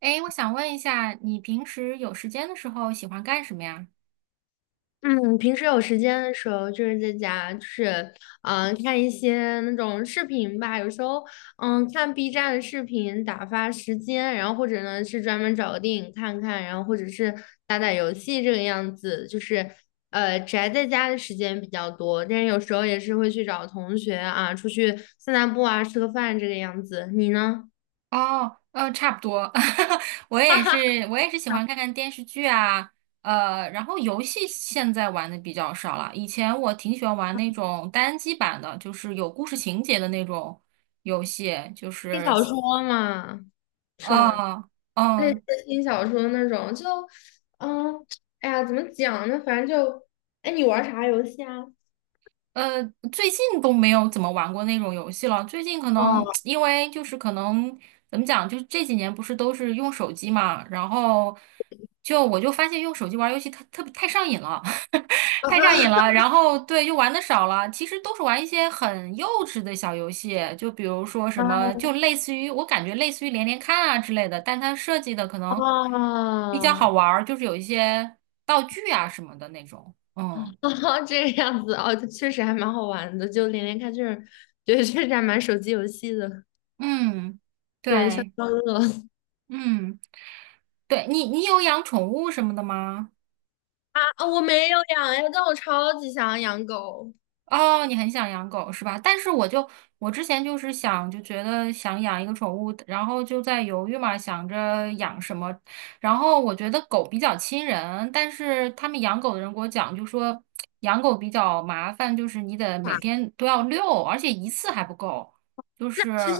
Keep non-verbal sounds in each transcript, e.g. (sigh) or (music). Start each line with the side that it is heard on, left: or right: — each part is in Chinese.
right: 哎，我想问一下，你平时有时间的时候喜欢干什么呀？
left: 嗯，平时有时间的时候，就是在家，就是看一些那种视频吧。有时候，看 B 站的视频打发时间，然后或者呢是专门找个电影看看，然后或者是打打游戏这个样子。就是宅在家的时间比较多，但是有时候也是会去找同学啊，出去散散步啊，吃个饭这个样子。你呢？
right: 哦，差不多，(laughs)
left: (laughs) 哈哈，
right: 我也是喜欢看看电视剧啊。然后游戏现在玩的比较少了。以前我挺喜欢玩那种单机版的，就是有故事情节的那种游戏，就
left: 你
right: 是。
left: 少说嘛，是吗？
right: 哦，
left: 类似
right: 嗯，
left: 轻小说那种，就嗯，哎呀，怎么讲呢？反正就，哎，你玩啥游戏啊？
right: 呃，最近都没有怎么玩过那种游戏了。最近可能 (tsk)
left: 哦
right: 因为就是可能怎么讲，就是这几年不是都是用手机嘛，然后我就发现用手机玩游戏它特别太上瘾了。(laughs) 太上瘾了。然后对，就玩的少了。其实都是玩一些很幼稚的小游戏，就比如说什
left: 啊
right: 么，就类似于我感觉类似于连连看啊之类的，但它设计的可能比较好
left: 啊！
right: 玩儿，就是有一些道具啊什么的那种。嗯
left: (laughs) 哦，这个样子哦，确实还蛮好玩的，就连连看这种，对，确实还蛮手机游戏的。
right: 嗯，
left: 对，消
right: 对。
left: 消乐。 (laughs)
right: 嗯，对你有养宠物什么的吗？
left: 啊，啊我没有养呀，但我超级想养狗。
right: 哦，你很想养狗是吧？但是我之前就是想，就觉得想养一个宠物，然后就在犹豫嘛，想着养什么。然后我觉得狗比较亲人，但是他们养狗的人给我讲，就说养狗比较麻烦，就是你得每
left: 啊
right: 天都要遛，而且一次还不够。就
left: 那
right: 是
left: 其实，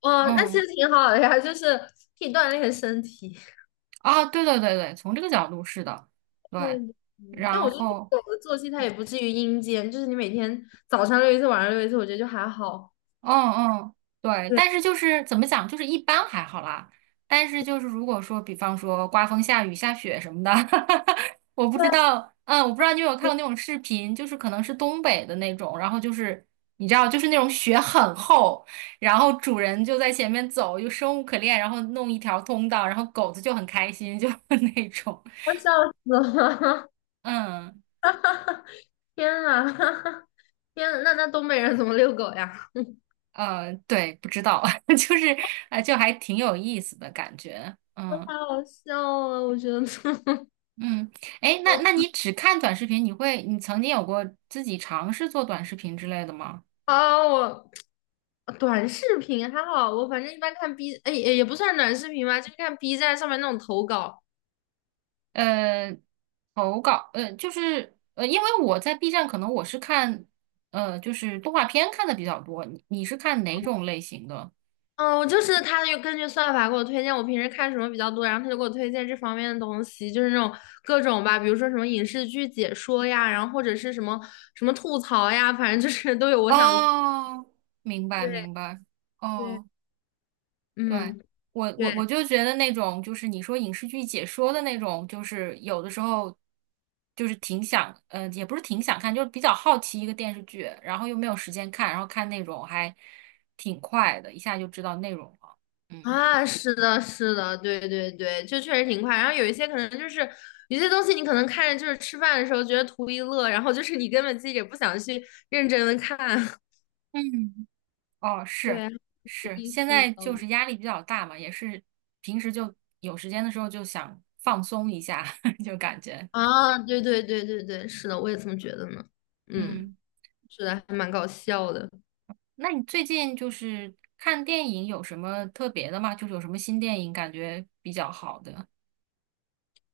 left: 哦，那其
right: 嗯，
left: 实挺好的呀，就是可以锻炼身体。
right: 啊，对对对对，从这个角度是的，对，
left: 对的。但
right: 然
left: 我觉得
right: 后。
left: 狗的作息它也不至于阴间，就是你每天早上遛一次，晚上遛一次，我觉得就还好。
right: 嗯嗯，对，
left: 对，
right: 但是就是怎么讲，就是一般还好啦。但是就是如果说，比方说刮风下雨下雪什么的，(laughs) 我不知
left: 对
right: 道，嗯，我不知道你有没有看过那种视频，就是可能是东北的那种，然后就是你知道，就是那种雪很厚，然后主人就在前面走，就生无可恋，然后弄一条通道，然后狗子就很开心，就 (laughs) 那种。
left: 我笑死了。
right: 嗯
left: (laughs) 天啊，(laughs) 天啊，那东北人怎么遛狗呀？
right: 嗯，对，不知道，(laughs) 就是啊，就还挺有意思的感觉，
left: (laughs) 我
right: 嗯。
left: 太好笑啊！我觉得。(laughs)
right: 嗯，哎，那你只看短视频，你曾经有过自己尝试做短视频之类的吗？
left: 啊，我短视频还好，我反正一般看 B，哎也不算短视频吧，就是看 B 站上面那种投稿。
right: 呃，投稿，就是因为我在 B 站，可能我是看，就是动画片看的比较多。你是看哪种类型的？
left: 嗯，我就是他就根据算法给我推荐我平时看什么比较多，然后他就给我推荐这方面的东西，就是那种各种吧，比如说什么影视剧解说呀，然后或者是什么什么吐槽呀，反正就是都有我想看。
right: 哦，明白
left: 对
right: 明白，
left: 对，
right: 哦。对，
left: 嗯，
right: 我我
left: 对
right: 我就觉得那种就是你说影视剧解说的那种，就是有的时候就是挺想，也不是挺想看，就是比较好奇一个电视剧，然后又没有时间看，然后看那种还挺快的，一下就知道内容了。嗯
left: 啊，是的，是的，对对对，就确实挺快。然后有一些可能就是有些东西你可能看着就是吃饭的时候觉得图一乐，然后就是你根本自己也不想去认真的看。
right: 嗯，哦，
left: (laughs)
right: 是
left: 对，挺有
right: 是，
left: 意
right: 现
left: 思
right: 在就
left: 的。
right: 是压力比较大嘛，也是平时就有时间的时候就想放松一下，(laughs) 就感觉
left: 啊，对对对对对，是的，我也这么觉得呢。嗯，
right: 嗯。
left: 是的，还蛮搞笑的。
right: 那你最近就是看电影有什么特别的吗？就是有什么新电影感觉比较好的？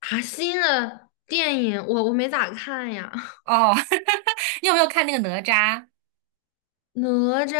left: 啊，新的电影我没咋看呀。(laughs)
right: 哦，(laughs) 你有没有看那个哪吒？
left: 《哪吒》？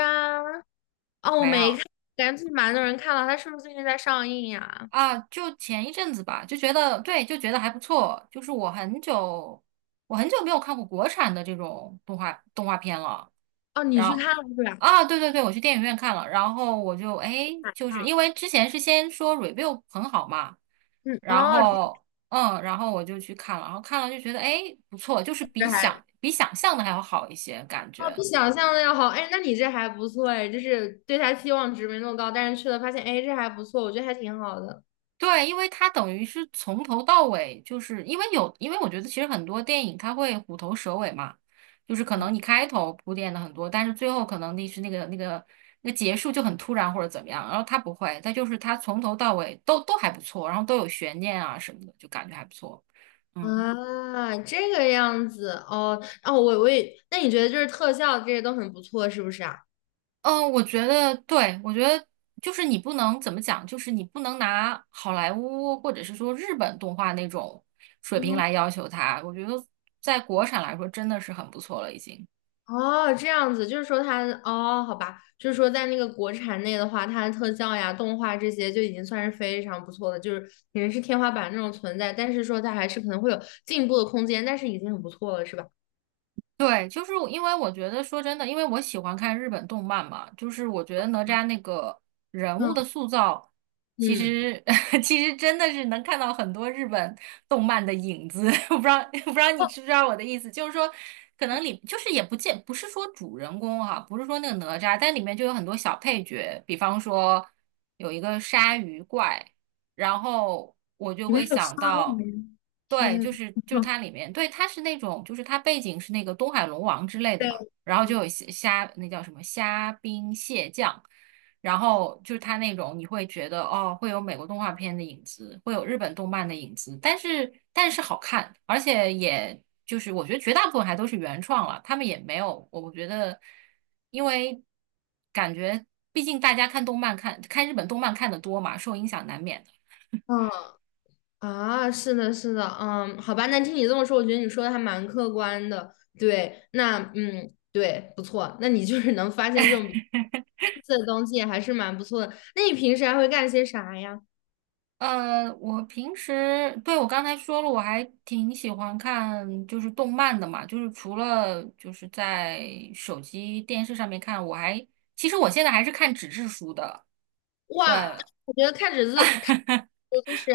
left: 哦，我
right: 没
left: 没
right: 有。
left: 看，感觉最近蛮多人看了，他是不是最近在上映呀？
right: 啊，就前一阵子吧，就觉得对，就觉得还不错。我很久没有看过国产的这种动画片了。
left: 哦，你
right: 然
left: 去
right: 后
left: 看了是吧？
right: 啊，对对对，我去电影院看了，然后我就哎，
left: 晚
right: 就是
left: 上。
right: 因为之前是先说 review 很好嘛，
left: 嗯，
right: 然
left: 哦，这
right: 后然后我就去看了，然后看了就觉得哎不错，就是
left: 这
right: 比
left: 还
right: 想比想象的还要好一些感
left: 哦
right: 觉。
left: 比想象的要好。哎，那你这还不错哎，就是对他期望值没那么高，但是去了发现，哎，这还不错，我觉得还挺好的。
right: 对，因为它等于是从头到尾，就是因为我觉得其实很多电影它会虎头蛇尾嘛，就是可能你开头铺垫的很多，但是最后可能那个那结束就很突然或者怎么样，然后它不会，它就是它从头到尾都还不错，然后都有悬念啊什么的，就感觉还不错。嗯。
left: 啊，这个样子哦哦，我也，那你觉得就是特效这些都很不错，是不是啊？
right: 嗯，我觉得对，我觉得就是你不能怎么讲，就是你不能拿好莱坞或者是说日本动画那种水平
left: 哦
right: 来要求它。我觉得在国产来说，真的是很不错了，已经。
left: 哦，这样子，就是说它哦，好吧，就是说在那个国产内的话，它的特效呀、动画这些就已经算是非常不错的，就是已经是天花板那种存在，但是说它还是可能会有进步的空间，但是已经很不错了，是吧？
right: 对，就是因为我觉得说真的，因为我喜欢看日本动漫嘛，就是我觉得哪吒那个人物
left: 嗯
right: 的塑造，其
left: 嗯，
right: 实 (laughs) 其实真的是能看到很多日本动漫的影子。(laughs) 我不知道，(laughs) 不知道你知不知道我的意思，就是说，可能里就是也不见不是说主人公哈、不是说那个哪吒，但里面就有很多小配角，比方说有一个鲨鱼怪。然后我就
left: 里面
right: 会
left: 还有鲨
right: 想到，
left: 鱼，
right: 对，就
left: 天。
right: 是就是
left: (laughs)
right: 它里面，对，它是那种，就是它背景是那个东海龙王之类的嘛，
left: 对。
right: 然后就有那叫什么虾兵蟹将，然后就是它那种你会觉得哦，会有美国动画片的影子，会有日本动漫的影子，但是好看，而且也就是我觉得绝大部分还都是原创了，他们也没有，我觉得因为感觉毕竟大家看动漫看看日本动漫看的多嘛，受影响难免的。
left: 啊，是的，是的，嗯，好吧，那听你这么说，我觉得你说的还蛮客观的。对，那对，不错，那你就是能发现这种特色的东西，还是蛮不错的。那你平时还会干些啥呀？
right: 我平时，对，我刚才说了，我还挺喜欢看就是动漫的嘛，就是除了就是在手机电视上面看，其实我现在还是看纸质书的，
left: 哇，
right: 对。
left: 我觉得看纸质，看
right: (laughs)
left: 着就是，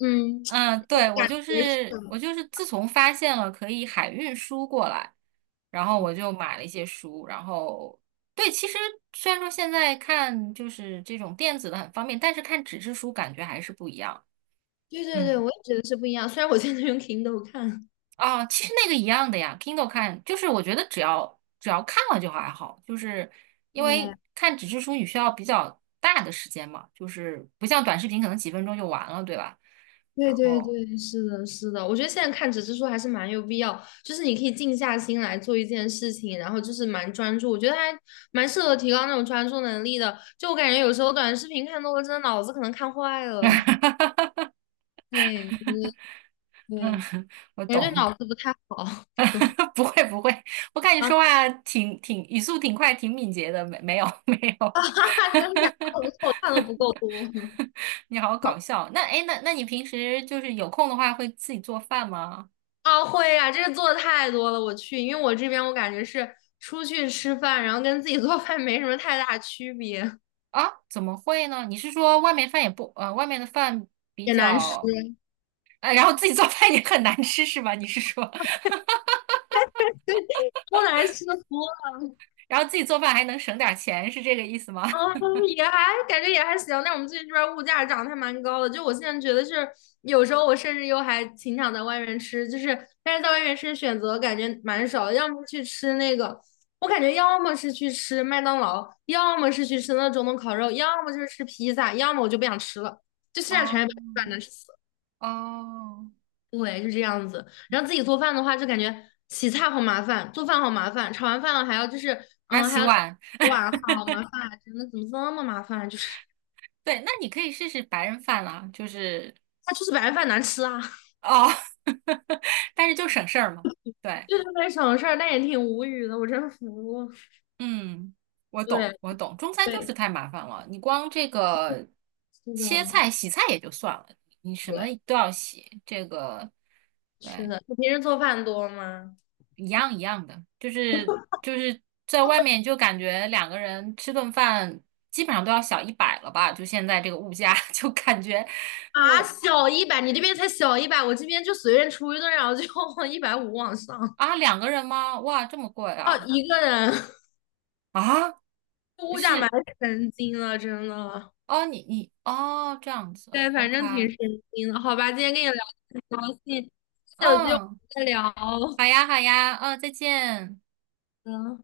left: 嗯，(tsk)
right: 嗯，
left: 我
right: 对，我
left: 感
right: 就
left: 觉是。
right: 是我就是自从发现了可以海运书过来，然后我就买了一些书，然后对，其实虽然说现在看就是这种电子的很方便，但是看纸质书感觉还是不一样。
left: 对对对，
right: 嗯。
left: 我也觉得是不一样。虽然我现在用 Kindle 看，
right: 啊，其实那个一样的呀，Kindle 看就是我觉得只要看了就还好，就是因为
left: 对。
right: 看纸质书你需要比较大的时间嘛，就是不像短视频可能几分钟就完了，对吧？
left: 对
right: 然
left: 对
right: 后，
left: 对，是的，是的，我觉得现在看纸质书还是蛮有必要，就是你可以静下心来做一件事情，然后就是蛮专注，我觉得还蛮适合提高那种专注能力的。就我感觉有时候短视频看多了，真的脑子可能看坏了。(laughs)
right: (laughs)
left: 对对对，
right: 嗯，我
left: 感觉对
right: 懂，
left: 脑子不太好。(laughs)
right: (laughs) 不会不会，我看你
left: 啊，
right: 说话挺语速挺快，挺敏捷的，没有 (laughs) 没有，
left: (laughs) 真的假的？我错我
right: (laughs)
left: 看的不够多。(laughs)
right: 你好搞笑。那哎，诶那你平时就是有空的话会自己做饭吗？
left: 啊，会啊，这个做的太多了，我去，因为我这边我感觉是出去吃饭，然后跟自己做饭没什么太大区别，
right: 啊，怎么会呢？你是说外面饭也不，外面的饭比
left: 也难吃。
right: 较，然后自己做饭也很难吃是吧？你是说，(laughs)
left: (laughs) 都难吃哭
right: 然后自己做饭还能省点儿钱，是这个意思吗？
left: 哦，
right: (laughs)
left: 也还感觉也还行，但我们最近这边儿物价涨的还蛮高的。就我现在觉得是，有时候我甚至又还挺想在外面吃，就是但是在外面吃选择感觉蛮少的要么去吃那个，我感觉要么是去吃麦当劳，要么是去吃那种东烤肉，要么就是吃披萨，要么我就不想吃了，就现在全
right: 哦
left: 是把难吃死了。
right: 哦，
left: 对，就这样子。然后自己做饭的话，就感觉洗菜好麻烦，做饭好麻烦，炒完饭了还要就是，
right: 还要
left: 嗯，还
right: 洗
left: 要洗
right: 碗，
left: 碗，好麻烦，真的怎么这么麻烦，就是。
right: 对，那你可以试试白人饭啦，就是
left: 他就是白饭难吃啊。(laughs)
right: 哦，(laughs) 但是就省事儿嘛。对，
left: 就这么省小事儿，但也挺无语的，我真服。
right: 嗯，我懂，
left: 对
right: 我懂，中餐就
left: 对，
right: 是太麻烦了，你光这个
left: 是的，
right: 切菜、洗菜也就算了，你什么
left: 对，
right: 都要洗，这个
left: 是
right: 对。
left: 的。你平时做饭多吗？
right: 一样一样的，就是在外面就感觉两个人吃顿饭基本上都要小100了吧，就现在这个物价，(laughs) 就感觉
left: 啊，
right: 我
left: 小一百，你这边才小一百，我这边就随便出一顿，然后就 (laughs) 150往上。
right: 啊两个人吗？哇，这么贵
left: 哦，
right: 啊
left: 一个人。(laughs)
right: 啊
left: 物价蛮
right: 是
left: 神经了，真的。
right: 哦你哦这样子
left: 对，反
right: ，OK,
left: 正挺神经的。好吧，今天跟你聊得很高兴，下次有机会我
right: 嗯，
left: 们再聊。
right: 好呀好呀，嗯，再见。
left: 嗯。